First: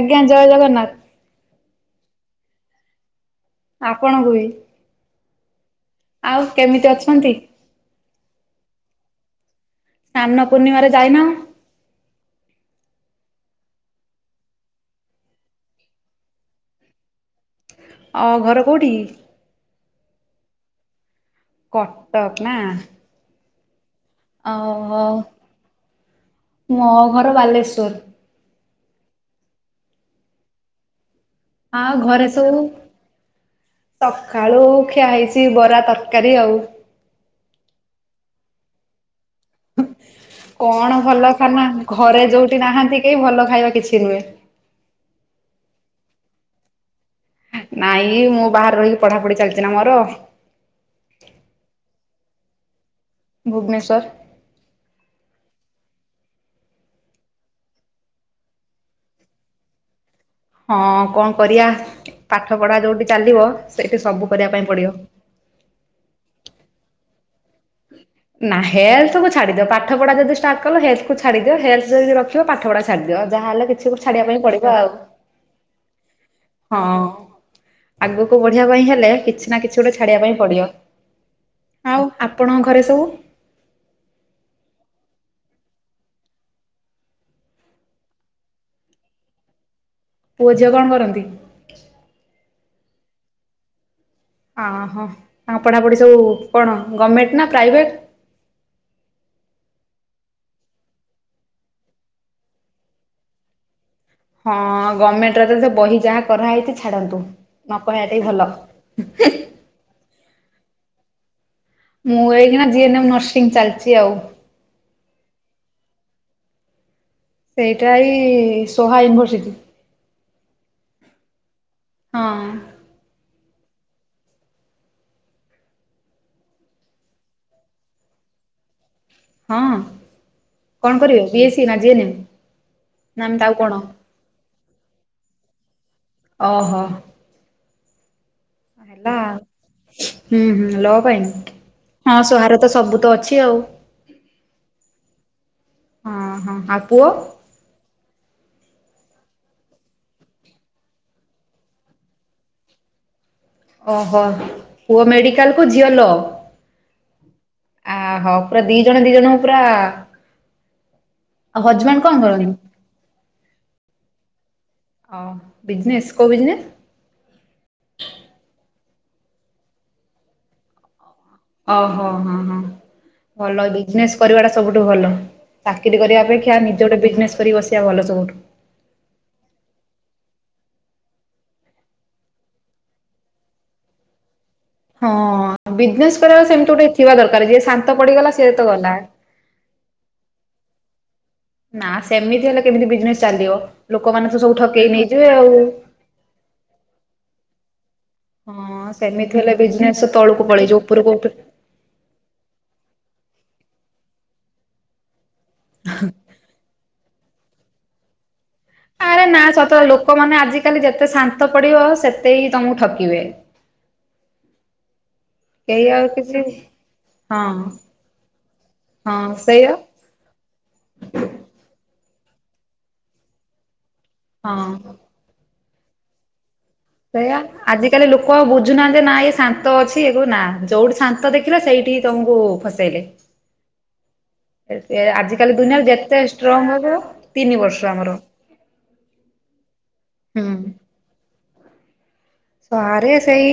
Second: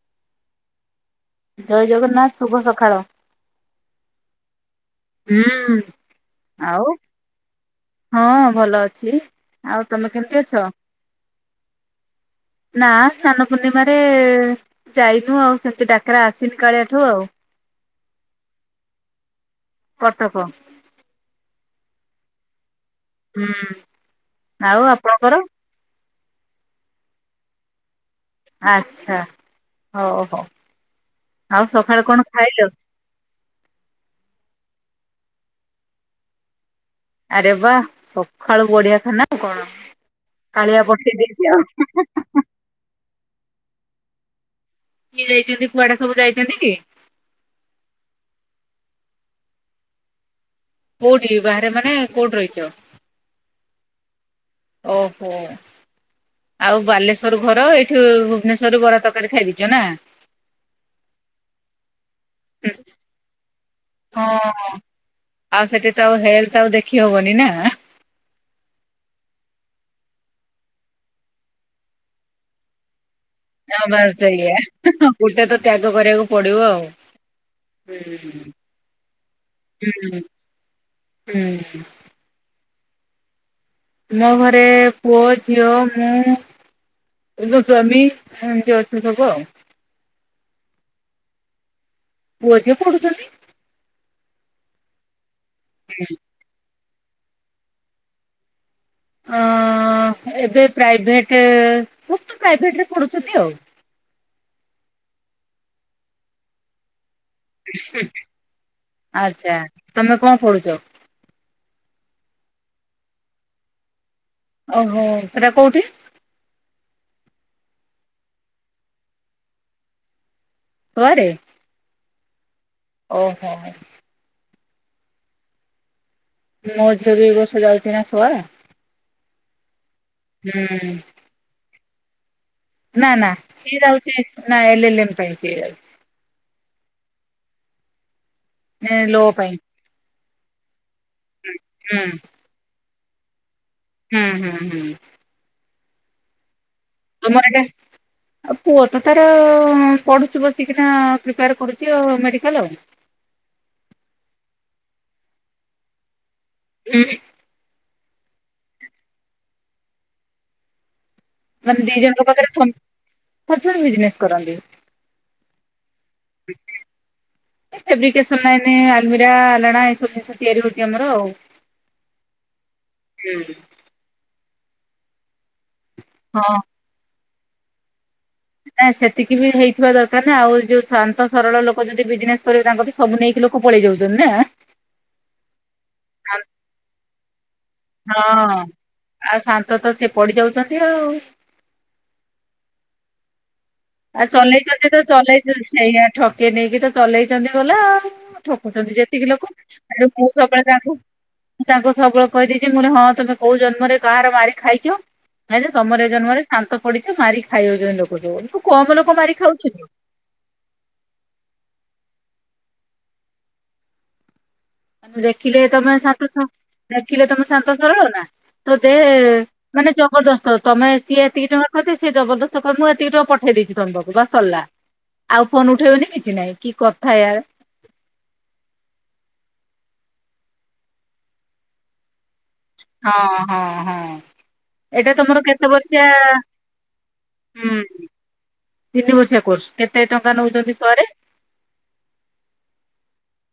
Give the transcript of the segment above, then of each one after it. ଆଜ୍ଞା ଜୟ ଜଗନ୍ନାଥ। ଜୟ ଜଗନ୍ନାଥ ଶୁଭ ସଖାଳ। ଆପଣଙ୍କୁ ବି ହୁଁ ଆଉ କେମିତି ଅଛନ୍ତି? ହଁ ଭଲ ଅଛି। ଆଉ ତମେ କେମିତି ସ୍ନାନ ଅଛ? ପୂର୍ଣ୍ଣିମାରେ ଯାଇନ? ନା ସ୍ନାନ ପୂର୍ଣ୍ଣିମାରେ ଯାଇନୁ ଆଉ ସେମିତି ଡାକରା ଆସିନି କାଳିଆଠୁ ଆଉ। ଆଉ ଘର କୋଉଠି? କଟକ। କଟକ ନା? ହୁଁ। ଆଉ ମୋ ଘର ବାଲେଶ୍ଵର। ଆଚ୍ଛା ହଉ ହଉ ଆଉ ସଖାଳେ କଣ ଘରେ ସବୁ ଖାଇଲ? ସକାଳୁ ଖିଆ ହେଇଛି ବରା ତରକାରୀ ଆଉ। ଆରେ ବା ସଖାଳୁ ବଢିଆ ଖାନା କଣ କାଳିଆ ପଠେଇ ଦେଇଚି ଆଉ ହୁଁ ହୁଁ ହୁଁ ହୁଁ। ଟି ନାହାନ୍ତି କେହି ଭଲ ଖାଇବା କିଛି ନୁଏ। କିଏ ଯାଇଛନ୍ତି କୁଆଡେ ସବୁ ଯାଇଚନ୍ତି କି? ନାଇଁ ମୁଁ ବାହାରେ ରହିକି ପଢାପଢି ଚାଲଚି ନା ମୋର। କୋଉଠି ବାହାରେ ମାନେ କୋଉଠି ରହିଚ? ଭୁବନେଶ୍ୱର। ଓହୋ। ଆଉ ବାଲେଶ୍ଵର ଘର ଏଇଠୁ ଭୁବନେଶ୍ଵର ରୁ ବରା ତକାରୀ ଖାଇଦେଇଚ ନା? ହଁ କ କରିଆ ପାଠ ହୁଁ ପଢା ଯୋଉଠି ଚାଲିବ ସେଇଠୁ ସବୁ ହଁ କରିବା ପାଇଁ ପଡିବ। ଆଉ ସେଠି ତ ଆଉ ହେଲ୍ଥ ଆଉ ଦେଖି ହବନି ନା। ନା ହେଲ୍ଥକୁୁ ଛାଡିଦିଅ ପାଠ ପଢା ଯଦି ଷ୍ଟାର୍ଟ କଲ ହେଲ୍ଥକୁୁ ଛାଡିଦିଅ ହେଲ୍ଥ ଯଦି ର ଖିଅ ପାଠପଢା ଛାଡିଦିଅ ଯାହା ହେଲେ ହଁ କିଛି କୁ ବାସ୍ ଛାଡ ପାଇଁ ସେଇଆ ପଡିବ ଆଉ। ଗୋଟେ ତ ତ୍ୟାଗ କରିବାକୁ ପଡିବ ଆଉ। ହଁ। ଆଗକୁ ହୁଁ ବଢିବା ପାଇଁ ହେଲେ କିଛି ନା କିଛି ଗୋଟେ ଛାଡିବା ପାଇଁ ପଡିବ। ହୁଁ ଆଉ? ଆପଣଙ୍କ ଘରେ ସବୁ ମୋ ଘରେ ପୁଅ ଝିଅ ମୁଁ ଏଗୋ ସ୍ୱାମୀ ଏମିତି ଅଛୁ ସବୁ ଆଉ। ପୁଅ ଝିଅ କ କରନ୍ତି? ପୁଅ ଝିଅ ପଡୁଚନ୍ତି। ଆହୋ ତାଙ୍କ ପଢାପଢି ସବୁ କଣ ଗଭର୍ଣମେଣ୍ଟ ନା ପ୍ରାଇଭେଟ? ଆ ଏବେ ପ୍ରାଇଭେଟ୍ ସବ ତ ପ୍ରାଇଭେଟରେ ପଢୁଛନ୍ତି ଆଉ। ହଁ ଗମେଣ୍ଟରେ ତ ତ ବହି ଯାହା କରାହେଇଚି ଛାଡ଼ନ୍ତୁ। ନ କହିବା ଟା ହିଁ ଭଲ। ଆଚ୍ଛା ତମେ କଣ ପଢୁଚ? ମୁଁ ଏଇକିନା ଜିଏନେମ୍ ନର୍ସିଂ ଚାଲିଚି ଆଉ। ଓହୋ ସେଟା କୋଉଠି? ସେଇଟା ଏ ସୋହା ୟୁନିଭର୍ସିଟି। ସୋଆଡେ ହଁ। ଓହୋ। ମୋ ଝିଅ ବି ଏଇ ବର୍ଷ ଯାଉଚି ନା ସୋଆ। ହଁ ହୁଁ। କଣ କରିବେ‌ ‌ବି ଏ ସି ନା ଜି ଏନେ ମ୍? ନା ନା ସିଏ ଯାଉଛି ନା ଏଲଏଲଏମ୍ ପାଇଁ ସିଏ ଯାଉଛି। ଓହୋ। ନାଁ ହେଲା ଲୋ ପାଇଁ। ହୁଁ ହୁଁ ଲ ପାଇଁ ହୁଁ ହଁ ସୋଆ ରେ ତ ସବୁ ତ ଅଛି ଆଉ। ହୁଁ ହୁଁ ହୁଁ। ହଁ ହଁ ଆଉ ପୁଅ। [inaudible] ଆଉ ପୁଅ ତ ତାର ପଢୁଛି ବସିକିନା ପ୍ରିପେୟାର କରୁଛି ଆଉ ମେଡିକାଲ ଆଉ। ଓହୋ ପୁଅ ମେଡିକାଲ କୁ ଝିଅ ଲ। [inaudible] ଆହୋ ପୁରା ଦି ଜଣ ଦି ଜଣଙ୍କୁ ପୁରା ଆଉ ମାନେ ଦି ହଜବଣ୍ଡ ଜଣଙ୍କ କଣ ପାଖରେ କରନ୍ତି? ହଜବେଣ୍ଡ ବିଜନେସ କରନ୍ତି। ଓ ବିଜନେସ୍ କୋଉ ବିଜନେସ୍? ଫେବ୍ରିକେସନ ଲାଇନ ଆଲମିରା ଆଲାଣା ଏସବୁ ଜିନିଷ ତିଆରି ହଉଛି ଆମର ଆଉ। ଓହୋ, ହ ହୋ ହୁଁ। ଭଲ ବିଜନେସ୍ କରିବା ଟା ସବୁଠୁ ଭଲ। ଚାକିରି କରିବା ହଁ ଅପେକ୍ଷା ନିଜ ଗୋଟେ ବିଜନେସ୍ କରିିକ ବସିବା ଭଲ ସବୁଠୁ। ନାଁ, ସେତିକି ବି ହେଇଥିବା ଦରକାର ନା। ଆଉ ଯୋଉ ଶାନ୍ତ ସରଳ ଲୋକ ଯଦି ବିଜନେସ କରିବେ ତାଙ୍କ ବି ସବୁ ନେଇକି ଲୋକ ପଳେଇ ଯାଉଛନ୍ତି ନା। ହଁ, ବିଜନେସ୍ କରିବା ସେମିତି ଗୋଟେ ଥିବା ଦରକାର ଜିଏ ସା ହଁ ଆଉ ଶାନ୍ତ ତ ସେ ପଡି ଯାଉଛନ୍ତି ଆଉ। ନା ସେମିତି ହେଲେ କେମିତି ବିଜନେସ ଚାଲିବ। ଆଉ ଲୋକମାନେ ତ ସବୁ ଚଲେଇଛନ୍ତି ଠକେଇ ତ ନେଇଯିବେ ଆଉ। ଚଲେଇଛନ୍ତି ସେଇଆ ଠକେଇ ନେଇକି ତ ଚଲେଇଛନ୍ତି ଗଲା ଆଉ। ହଁ ଠକୁଛନ୍ତି ଯେତିକି ସେମିତି ଲୋକ ହେଲେ ଆ ବିଜନେସ ମୁଁ ତଳକୁ ସବୁବେଳେ ପଳେଇଯିବ ତାକୁ ଉପରକୁ ଉଠ ମୁ ତାଙ୍କୁ ସବୁବେଳେ କହିଦେଇଛି ମୁ ହଁ ତମେ କୋଉ ଜନ୍ମରେ କାହାର ମାରି ଖାଇଛ କାଇଁ ତମର ଏ ଜନ୍ମରେ ଶାନ୍ତ ପଡିଛ ମାରି ଖାଇ ଦଉଛନ୍ତି ଲୋକ ସବୁ କମ ଲୋକ ଆରେ ମାରି ନା ଖାଉଛନ୍ତି। ସତ ଲୋକମାନେ ଆଜିକାଲି ଯେତେ ଶାନ୍ତ ପଡିବ ସେତେ ହିଁ ତମକୁ ଠକିବେ। ଆ ଦେଖିଲେ କେହି ତମେ ଆଉ କିଛି ସାତଶହ ଦେଖିଲେ ହଁ ତମେ ଶାନ୍ତ ସରଳ ନା ତ ଦେ ହଁ ସେଇଆ ମାନେ ଜବରଦସ୍ତ ତମେ ସିଏ ଏତିକି ଟଙ୍କା କରିଦେ ସିଏ ଜବରଦସ୍ତ କରି ମୁଁ ଏତିକି ଟଙ୍କା ପଠେଇ ଦେଇଛି ତମ ପାକୁ ବା ସରିଲା। ହଁ। ଆଉ ଫୋନ୍ ଉଠେଇବନି କିଛି ନାଇଁ କି ସେୟା। ୟାର ଆଜିକାଲି ଲୋକ ବୁଝୁନାହାନ୍ତି ନା ଇଏ ଶାନ୍ତ ଅଛି ଏ ନା ଯୋଉଠି ଶାନ୍ତ ଦେଖିଲା ସେଇଠି ତମକୁ ଖସ ହଁ ହଁ ହଁ। ଏଇଟା ତମର ଆଜିକାଲି କେତେ ଦୁନିଆ ବର୍ଷିଆ ଯେତେ ଷ୍ଟ୍ରଙ୍ଗ ହେବ। ତିନି ହୁଁ ବର୍ଷ ଆମର। ତିନି ବସିିଆ କୋର୍ସ କେତେ ଟଙ୍କା ହୁଁ। ନେଉଛନ୍ତି ସରେ। ସରେ ସେଇ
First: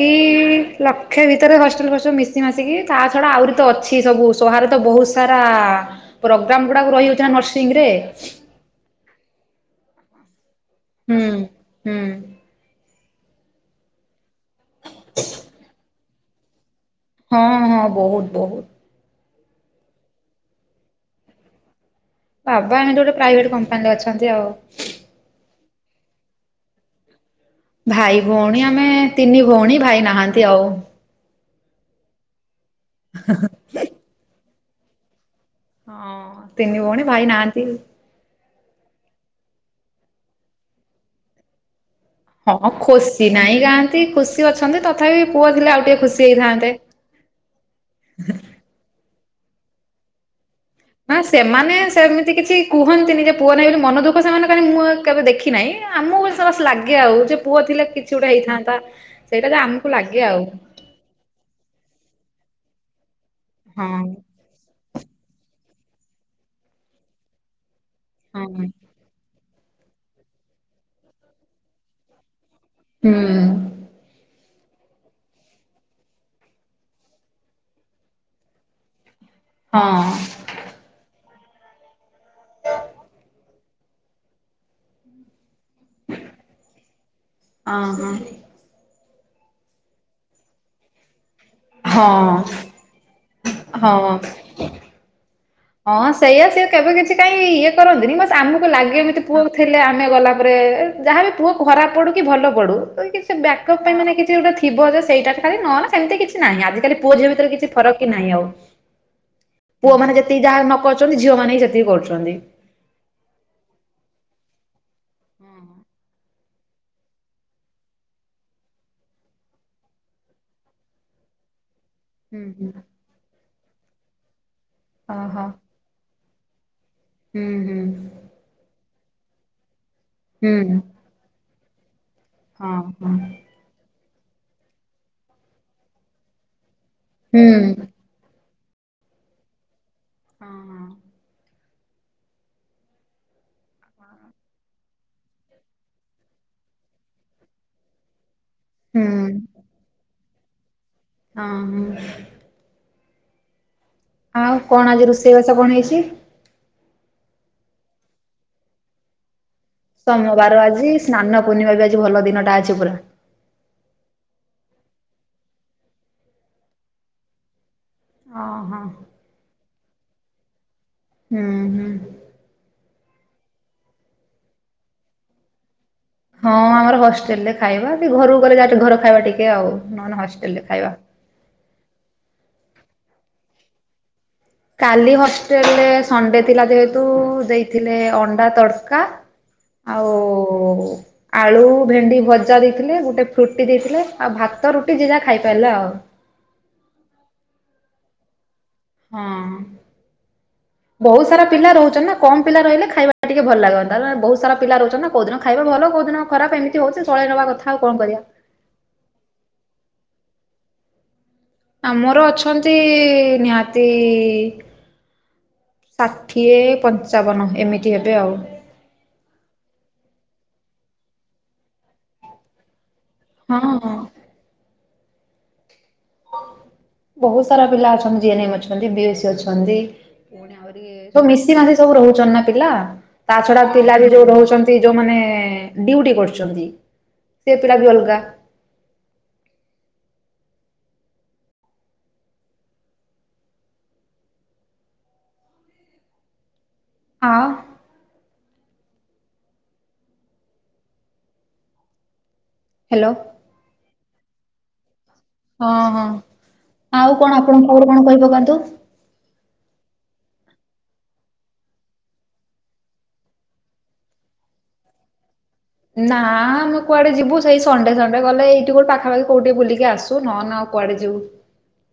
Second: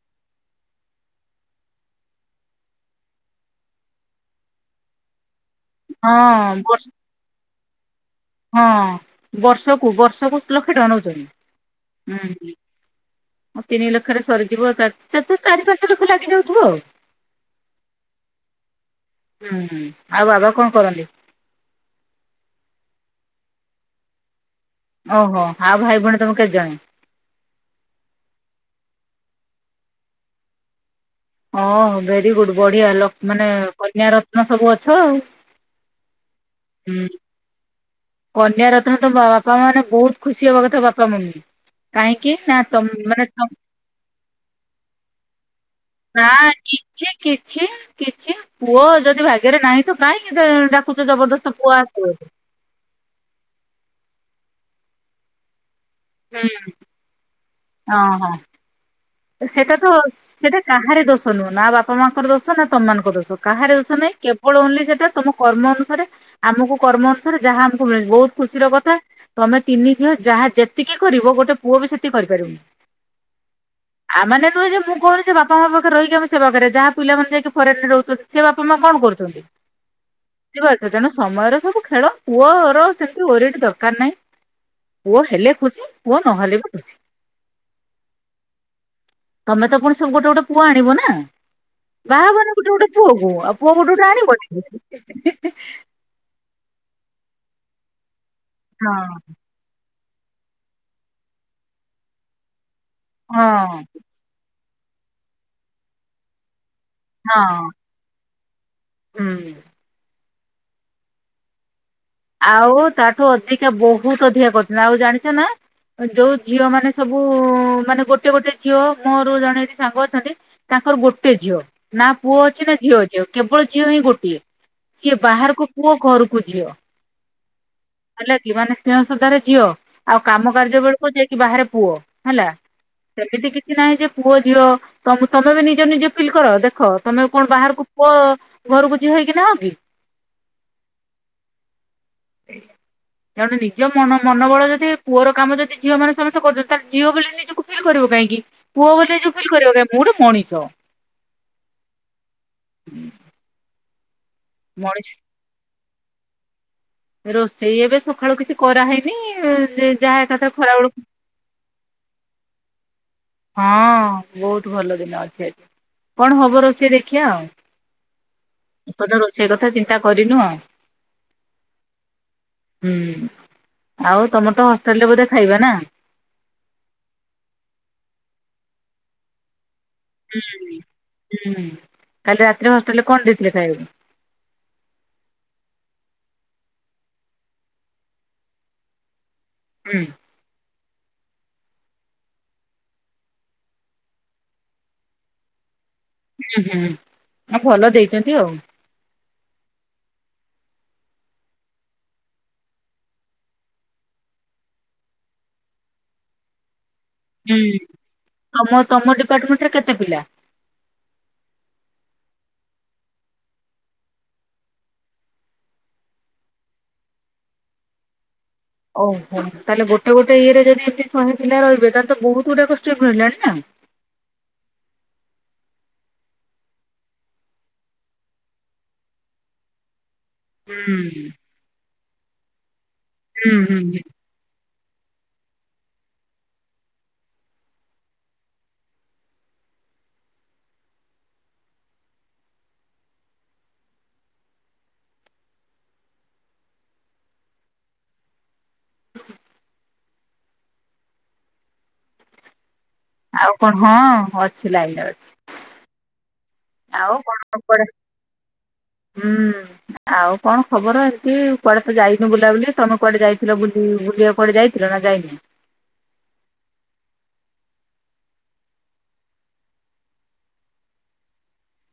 ଲକ୍ଷେ ଭିତରେ ହଷ୍ଟେଲ ଫଷ୍ଟେଲ ମିଶି ମାସିକି। ତା ଛଡା ଆହୁରି ତ ଅଛି ସବୁ ସହାରେ ତ ବହୁତ ସାରା ହଁ ପ୍ରୋଗ୍ରାମ ବର୍ଷ ଗୁଡାକ ରହିଯାଉଚି ନା ନର୍ସିଂ ରେ ହଁ, ବର୍ଷକୁ ବର୍ଷକୁ ଲକ୍ଷେ ଟଙ୍କା ହୁଁ ନେଉଛନ୍ତି ହୁଁ। ତିନି ଲକ୍ଷରେ ସରିଯିବ ଚାର ଚା ଚା ଚାରି ପାଞ୍ଚ ଲକ୍ଷ ଲାଗିଯାଉଥିବ ଆଉ। ହଁ ହଁ ବହୁତ ବହୁତ। ହୁଁ ହୁଁ ଆଉ ବାବା କଣ କରନ୍ତି? ବାବା ଏମିତି ଗୋଟେ ପ୍ରାଇଭେଟ କମ୍ପାନୀରେ ଅଛନ୍ତି ଆଉ। ଓହୋ ଆଉ ଭାଇ ଭଉଣୀ ତମେ କେତେ ଜଣେ? ଭାଇ ଭଉଣୀ ଆମେ ତିନି ଭଉଣୀ ଭାଇ ନାହାନ୍ତି ଆଉ। ଓଁ ଭେରି ଗୁଡ ବଢିଆ ମାନେ କନ୍ୟ ରତ୍ନ ସବୁ ଅଛ ଆଉ। ହଁ ତିନି ଭଉଣୀ ଭାଇ ନାହାନ୍ତି। କନ୍ୟ ରତ୍ନ ତ ବାପା ମାନେ ବହୁତ ଖୁସି ହବା କଥା ବାପା ମୁନି କାହିଁକି ନା ହଁ ତମ ମାନେ ଖୁସି ତ ନାହିଁ କାଆନ୍ତି ଖୁସି ଅଛନ୍ତି ତଥାପି ପୁଅ ଥିଲେ ଆଉ ଟିକେ ଖୁସି ହେଇଥାନ୍ତେ। ସିଏ କିଛି କିଛି ପୁଅ ଯଦି ଭାଗ୍ୟରେ ନାହିଁ ତ କାହିଁକି ସେ ନା ସେମାନେ ସେମିତି କିଛି କୁହନ୍ତିନି ଯେ ପୁଅ ନାହିଁ ବୋଲି ମନ ଦୁଃଖ ସେମାନେ [unintelligible] ମୁଁ କେବେ ଦେଖିନାହିଁ। ଆମକୁ ସ ବାସ୍ ଲାଗେ ଆଉ ଯେ ପୁଅ ଥିଲା କିଛି ହଁ ଗୋଟେ ହଁ ହେଇଥାନ୍ତା। ସେଇଟା ଯେ ସେଟା ଆମକୁ ତ ଲାଗେ ଆଉ ସେଟା କାହାର ଦୋଷ ନୁହଁ, ନା ବାପା ମାଙ୍କର ଦୋଷ ନା ତମ ମାନଙ୍କ ଦୋଷ କାହାରି ଦୋଷ ହଁ ନାହିଁ କେ [unintelligible] ସେଟା ତମ କର୍ମ ଅନୁସାରେ ଆମୁକୁ କର୍ମ ଅନୁସାରେ ଯାହା ଆମକୁ ମି ବୋହୁତ ହଁ ହୁଁ ଖୁସିର କଥା। ତମେ ତିନି ଝିଅ ଯାହା ଯେତିକି କରିବ ଗୋଟେ ପୁଅ ବି ସେତିକି କରିପାରିବନି। ହୁଁ। ଆ ମାନେ ନୁହଁ ଯେ ମୁଁ କୋହୁନି ଯେ ବାପା ମା ପାଖରେ ରହିକି ଆମ ସେବା କରିବା ଯାହା ପିଲାମାନେ ଯାଇକି ଫରେନ୍ ରେ ରୋହୁଚନ୍ତି। ସେ ବାପା ମା କଣ କରୁଚନ୍ତି। ହଁ। ବୁଝି ପାରୁଚ ତେଣୁ ସମୟର ସବୁ ଖେଳ ପୁଅର ସେମିତି ୱେରିଡ ଦରକାର ନାହିଁ। ପୁଅ ହେଲେ ଖୁସି ପୁଅ ନହେଲେ ବି ଖୁସି। ଅହଁ। ତମେ ତ ପୁଣି ସବୁ ଗୋଟେ ଗୋଟେ ପୁଅ ଆଣିବ ନା। ହଁ ବାହା ହବନି ଗୁଟେ ଗୁଟେ ପୁଅ କୁ ଆଉ ପୁଅ ହଁ ଗୋଟେ ଗୋଟେ ହଁ ଆଣିବନି କି। ହଁ ସେଇଆ ସିଏ କେବେ କିଛି କାଇଁ ଇଏ କରନ୍ତିନି ବସ୍ ଆମୁକୁ ହଁ ଲାଗେ ଏମିତି ପୁଅ ଥିଲେ ଆମେ ଗଲାପରେ ଯାହା ବି ପୁଅ ଖରାପ ପଡୁ କି ଭଲ ପଡୁ। ଯଦି କିଛି ହଁ ବ୍ୟାକଅପ୍ ପାଇଁ ମାନେ କିଛି ଗୋଟେ ଥିବ ଯେ ସେଇଡ଼ା ସେ ଖାଲି ନହେନେ ସେମିତି କିଛି ନାହିଁ ଆଜିିକାଲି ପୁଅ ଝିଅ ଭିତରେ ହଁ କିଛି ଫରକ୍ କି ନାହିଁ ଆଉ। ହୁଁ। ପୁଅମାନେ ଯେତିକି ଯାହା ନ କରୁଚନ୍ତି ଝିଅମାନେ ହିଁ ସେତିକି କରୁଛନ୍ତି। ଆଉ ତାଠୁ ଅଧିକା ବୋହୁତ ଅଧିକା କରୁଚ ଆଉ ଜାଣିଚ ନା ଅଁ ଯୋଉ ଝିଅ ମାନେ ସବୁ ମାନେ ଗୋଟେ ଗୋଟେ ଝିଅ ମୋରୋ ବି ଜଣେ ଏଠି ସାଙ୍ଗ ଅଛନ୍ତି। ତାଙ୍କର ଗୋଟେ ଝିଅ। ନା ପୁଅ ହୁଁ ହୁଁ ଅଛି ନା ଝିଅ ଅଛି ଆଉ କେବଳ ଝିଅ ହିଁ ଗୋଟିଏ ସିଏ ଓହୋ ବାହାରକୁ ପୁଅ ଘରୁକୁ ଝିଅ। ହୁଁ ହୁଁ। ହେଲା କି ମାନେ ସ୍ନେହ ସଦ୍ଧାରେ ଝିଅ ଆଉ କାମ ହୁଁ କାର୍ଯ୍ୟ ବେଳୁକୁ ଯାଇକି ବାହାରେ ପୁଅ। ହେଲା ହଁ ହଁ ସେମିତି କିଛି ନାହିଁ ଯେ ପୁଅ ଝିଅ ତମ ତମେ ବି ନିଜ ନିଜେ ଫିଲ୍ କର ଦେଖ। ତମେ ଆଉ ହୁଁ କଣ ବାହାରୁକୁ ହୁଁ ପୁଅ ଘରୁକୁ ଝିଅ ହେଇକି ନାହ କି। ହଁ ହଁ। [unintelligible] ତେଣୁ ନିଜ ମନ ମନୋବଳ ଯଦି ପୁଅର କାମ ଯଦି ଝିଅ ମାନେ ସମସ୍ତେ କରୁଚନ୍ତି ତାହାଲେ ଝିଅ ବୋଲି ନିଜକୁ ଫିଲ୍ କରିବ କାହିଁକି ପୁଅ ବୋଲି ନିଜକୁ ଫିଲ୍ କରିବ କହିଁ ମୁଁ ଗୋଟେ ମଣିଷ। ଅଁହଁ। ଆଉ କଣ ମଣିଷ ଆଜି ରୋଷେଇ ବାସ କଣ ହେଇଛି। ରୋଷେଇ ଏବେ ସଖାଳୁ କିଛି କରାହେଇନି। ଯାହା ଏକାଥରେ ସମୋବାର ଖରା ଆଜି ବେଳକୁ ସ୍ନାନ ପୂର୍ଣ୍ଣିମା ବି ଆଜି ଭଲ ଦିନଟା ଅଛି ପୁରା। ହଁ ବୋହୁତ ଭଲ ଦିନ ଅଛି ଆଜି କଣ ହେବ ରୋଷେଇ ଦେଖିଆ ଆଉ। ଓହୋ [unintelligible] ରୋଷେଇ କଥା ଚିନ୍ତା କରିନୁ ଆଉ। ହୁଁ ହୁଁ ହୁଁ ଆଉ ତମର ତ ହଷ୍ଟେଲ୍ ରେ ବୋଧେ ଖାଇବା ନା। ହଁ ଆମର ହଷ୍ଟେଲ ରେ ଖାଇବା ବି ଘରୁକୁ ଗଲେ [unintelligible] ଘର ଖାଇବା ଟିକେ ଆଉ। ନହେଲେ ହୁଁ ହଷ୍ଟେଲରେ ଖାଇବା। ହୁଁ କାଲି ରାତିରେ ହଷ୍ଟେଲ ରେ କଣ ଦେଇଥିଲେ ଖାଇବାକୁ। କାଲି ହଷ୍ଟେଲରେ ସଣ୍ଡେ ଥିଲା ଯେହେତୁ ଦେଇଥିଲେ ଅଣ୍ଡା ତଡ଼କା। [inaudible] ଆଉ ଆଳୁ ଭେଣ୍ଡି ଭଜା ଦେଇଥିଲେ ଗୋଟେ ଫ୍ରୁଟି ଦେଇଥିଲେ ଆଉ ଭାତ ରୁଟି ଯିଏ ଯାହା ଖାଇପାରିଲା ଆଉ। ଉଁହୁଁ ଆ ଭଲ ଦେଇଚନ୍ତି ଆଉ। ହଁ। [inaudible] ବହୁତ ସାରା ପିଲା ରହୁଛନ୍ତି ନା କମ ପିଲା ରହିଲେ ଖାଇବା ଟିକେ ଭଲ ଲାଗନ୍ତା ବହୁତ ସାରା ପିଲା ରହୁଛନ୍ତି ନା। କୋଉ ଦିନ ଖାଇବା ଭଲ କୋଉ ଦିନ ଖରାପ ଏମିତି ହଉଛି ଚଳେଇ ନବା କଥା ଆଉ କଣ କରିବା। ତମ ତମ ଡିପାର୍ଟମେଣ୍ଟ ରେ କେତେ ପିଲା? ଆମର ଅଛନ୍ତି ନିହାତି ଷାଠିଏ ପଞ୍ଚାବନ ଏମିତି ହେବେ ଆଉ। ଓହୋ ତାହେଲେ ଗୋଟେ ଗୋଟେ ଇଏ ରେ ଯଦି ଏମତି ଶହେ ପିଲା ରହିବେ ତାହେଲେ ତ ବହୁତ [unintelligible] ହଁ ହଁ। ବହୁତ ସାରା ପିଲା ଅଛନ୍ତି ଜିନେମ୍ ଅଛନ୍ତି ବିଏସି ଅଛନ୍ତି। ସବୁ ହୁଁ ମିଶି ମାସି ସବୁ ରହୁଛନ୍ତି ନା ପିଲା ତା ଛଡ଼ା ପିଲା ହୁଁ ବି ଯୋଉ ରହୁଛନ୍ତି ଯୋଉମାନେ ଡିଉଟି କରୁଛନ୍ତି ସେ ପିଲା ବି ଅଲଗା। ଆଉ ହାଲୋ ଆଉ କଣ ହଁ ଅଛି ଲାଇନ୍ ରେ ଅଛି। ହଁ ହଁ ଆଉ କଣ ଆପଣଙ୍କୁ କୋଉଠୁ କଣ କହିବ କୁହନ୍ତୁ? ହୁଁ। ଆଉ କଣ ଖବର ଏମିତି କୁଆଡ଼େ ତ ଯାଇନୁ ବୁଲାବୁଲି ତମେ କୁଆଡ଼େ ଯାଇଥିଲ ବୁଲି ବୁଲିବାକୁ କୁଆଡେ଼ ଯାଇଥିଲ? ଜମ୍ମା ଯାଇନି। ନା ଆମେ କୁଆଡ଼େ ଯିବୁ ସେଇ ସଣ୍ଡେ ସଣ୍ଡେ ଗଲେ ଏଇଠି କୋଉ ପାଖାପଖି କୋଉଠି ଟିକେ ବୁଲିକି ଆସୁ ନ ହେନେ ଆଉ କୁଆଡ଼େ ଯିବୁ।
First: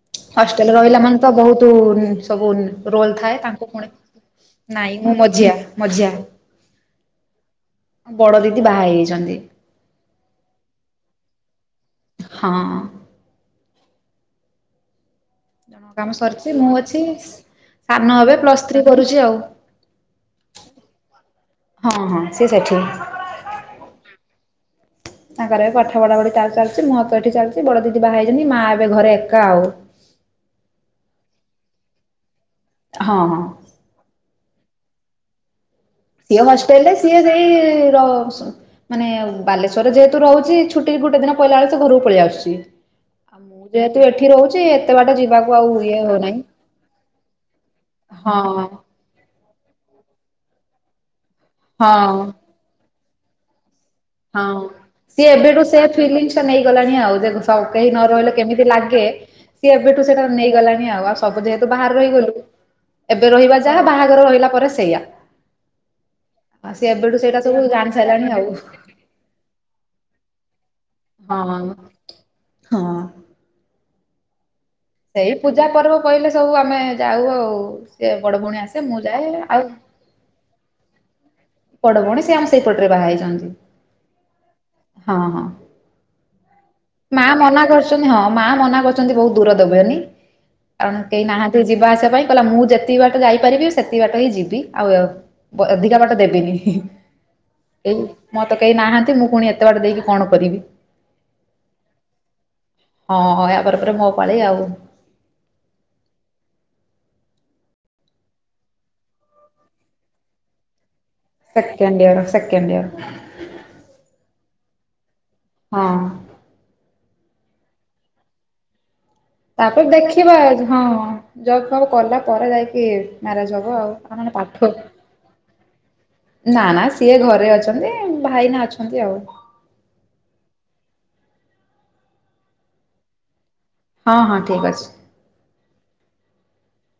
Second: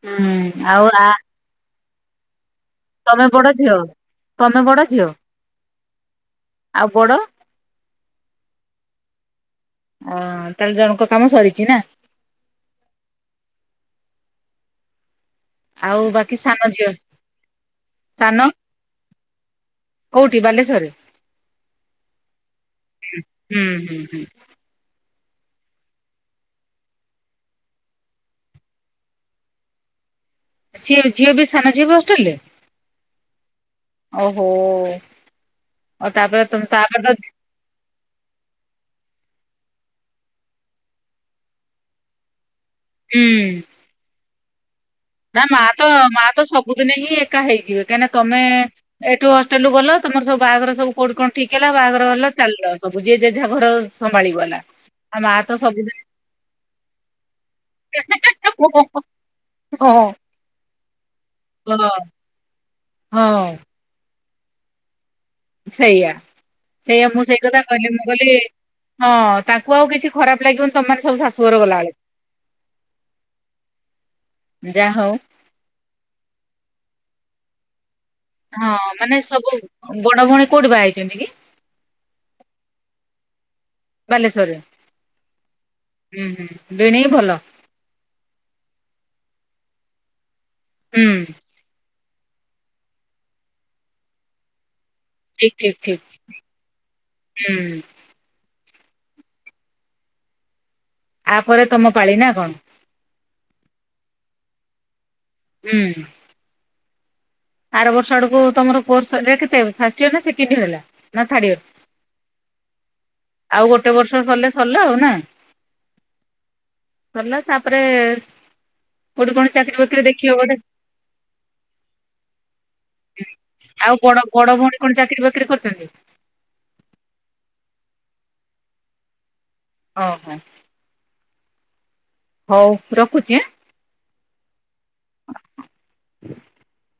ହୁଁ ହଷ୍ଟେଲରେ ଆଉ ରହିଲା ଆ ମାନେ ତ ବହୁତୁ ସବୁ ରୋଲ ତମେ ଥାଏ ବଡ ତାଙ୍କୁ ଝିଅ ପୁଣି ତମେ ବଡ ନାଇଁ ଝିଅ ମୁଁ ମଝିଆ ମଝିଆ ଆଉ ବଡ ବଡ଼ ଦିଦି ବାହା ହେଇଯାଇଛନ୍ତି। ଅଁ ତାହେଲେ ଜଣଙ୍କ କାମ ସରିଛି ନା? ହଁ। ଜଣଙ୍କ ଆଉ କାମ ବାକି ସରିଛି ସାନ ମୁଁ ଝିଅ ଅଛି ସାନ ଏବେ ସାନ ପ୍ଲସ ଥ୍ରୀ କରୁଛି ଆଉ। କୋଉଠି ବାଲେଶ୍ୱରରେ? ହଁ ହଁ ସେ ସେଠି ହୁଁ ହୁଁ ହୁଁ। ତାଙ୍କର ଏବେ ପାଠ ପଢାପଢ଼ି ତାର ଚାଲିଛି ମୋର ତ ଏଇଠି ଚାଲିଛି ବଡ଼ ଦିଦି ବାହା ହେଇଛନ୍ତି ମା ଏବେ ଘରେ ଏକା ଆଉ। ସିଏ ଝିଅ ବି ସାନ ଝିଅ ବି ହଷ୍ଟେଲ ରେ ହଁ ହଁ। ଓହୋ। ଆଉ ସିଏ ତାପରେ [unintelligible] ତମେ ତାପରେ ତ ମାନେ-ଏ ବାଲେଶ୍ୱରରେ ଯେହେତୁ ରହୁଛି ଛୁଟି ଗୋଟେ ଦିନ ପଇଲା ବେଳକୁ ସେ ଘରକୁ ପଳେଇ ଆସୁଛି। ହୁଁ ଆଉ ମୁଁ ଯେହେତୁ ଏଠି ରହୁଛି ଏ ନା ମାଁ ତ ମାଁ ତ ସବୁଦିନେ ହିଁ ଏକା ହେଇଯିବେ କାହିଁକିନା ତମେ ହଁ ଏଠୁ ହଷ୍ଟେଲରୁୁ ଗଲ ତମର ସବୁ ବାହାଘର ସବୁ କୋଉଠି କଣ ଠିକ୍ ହେଲା ବାହାଘର ହେଲା ହଁ। ଚାଲିଲ। ସବୁ ଯିଏ ଜେଝା ଘର ସମ୍ଭାଳିବ ହଁ ନା। ସିଏ ଏବେଠୁ ସେ ଫିଲିଂସ ଟା ନେଇଗଲେଣି ଆଉ ଦେଖ କେହି ନ ରହିଲେ କେମିତି ଲାଗେ? ସିଏ ହଁ ଏବେଠୁ ସେଟା ନେଇଗଲାଣି ଆଉ ଆଉ ସବୁ ଯେହେତୁ ବାହାରେ ରହିଗଲୁ ଏବେ ହଁ ରହିବା ଯାହା ବାହାଘର ରହିଲା ପରେ ସେଇୟା ସେଇଆ ସେଇଆ ମୁଁ ସେଇଟା ସେଇଠୁ ସବୁ କିନା କହିଲି ଜାଣି ମୁଁ ସାରିଲାଣି କହିଲି ଆଉ ହଁ ତାଙ୍କୁ ଆଉ କିଛି ଖରାପ ଲାଗିବନି ତମେମାନେ ସବୁ ହଁ ଶାଶୁଘର ଗଲାବେଳକୁ। ହଁ ଯା ହଉ ଏ ପୂଜା ପର୍ବ ପଇଲେ ସବୁ ଆମେ ଯାଉ ଆଉ ସେ ବଡ଼ ଭଉଣୀ ଆସେ ହଁ ମୁଁ ମାନେ ଯାଏ ସବୁ ଆଉ ବଡ ଭଉଣୀ କୋଉଠି ବାହା ହେଇଛନ୍ତି କି? ବଡ଼ ଭଉଣୀ ସେ ଆମ ସେଇପଟରେ ବାହା ହେଇଛନ୍ତି ବାଲେଶ୍ଵରରେ ହଁ। ହୁଁ ହୁଁ। ଭିଣେଇ ମା ଭଲ ମନା କରିଛନ୍ତି ହଁ ମା ମନା କରୁଛନ୍ତି ବହୁତ ଦୂର ଦେବେନି। ହୁଁ [unintelligible] କେହି ନାହାନ୍ତି ଯିବା ଆସିବା ପାଇଁ କହିଲା ମୁଁ ଯେତିକି ବାଟ ଯାଇପାରିବି ସେତିକି ବାଟ ହିଁ ଯିବି ଆଉ ଠିକ ବ ଠିକ ଠିକ ଅଧିକା ବାଟ ଦେବେନି ହୁଁ। ଏଇ ମୋର ତ କେହି ନାହାନ୍ତି ମୁଁ ପୁଣି ଏତେ ବାଟ ଦେଇକି କଣ କରିବି। ଆ ପରେ ତମ ପାଳି ନା କଣ? ହଁ ହଁ ଏହା ପରେ ପରେ ମୋ ପାଳି ଆଉ ହୁଁ। ଆର ବର୍ଷ ଆଡକୁ ତମର କୋର୍ସ ସରିଲେ କେତେ ଫାଷ୍ଟିୟର ନା ସେକେଣ୍ଡିୟର ହେଲା। ନା ଥାର୍ଡ ଇୟର ସେକେଣ୍ଡିୟର ସେକେଣ୍ଡିୟର। ଆଉ ଗୋଟେ ବର୍ଷ ସରିଲେ ସରିଲା ଆଉ ନା। ହଁ। ସରିଲା ତାପରେ କୋଉଠି କଣ ଚାକିରି ତାପରେ ବାକିରି ଦେଖିବ ଦେଖିବା ବୋଧେ ହଁ ଜବ ଫବ କଲା ପରେ ଯାଇକି କି ମ୍ୟାରେଜ ହବ ଆଉ ବଡ ତା ମାନେ ବଡ ପାଠ ଭଉଣୀ କଣ ଚାକିରି ବାକିରି କରିଛନ୍ତି? ନା ନା ସିଏ ଘରେ ଅଛନ୍ତି ଭାଇନା ଅଛନ୍ତି ଆଉ ଓହୋ। ହୋଉ ରଖୁଚି ଆଁ। ହଁ ହଁ ଠିକ୍ ଅଛି। [inaudible]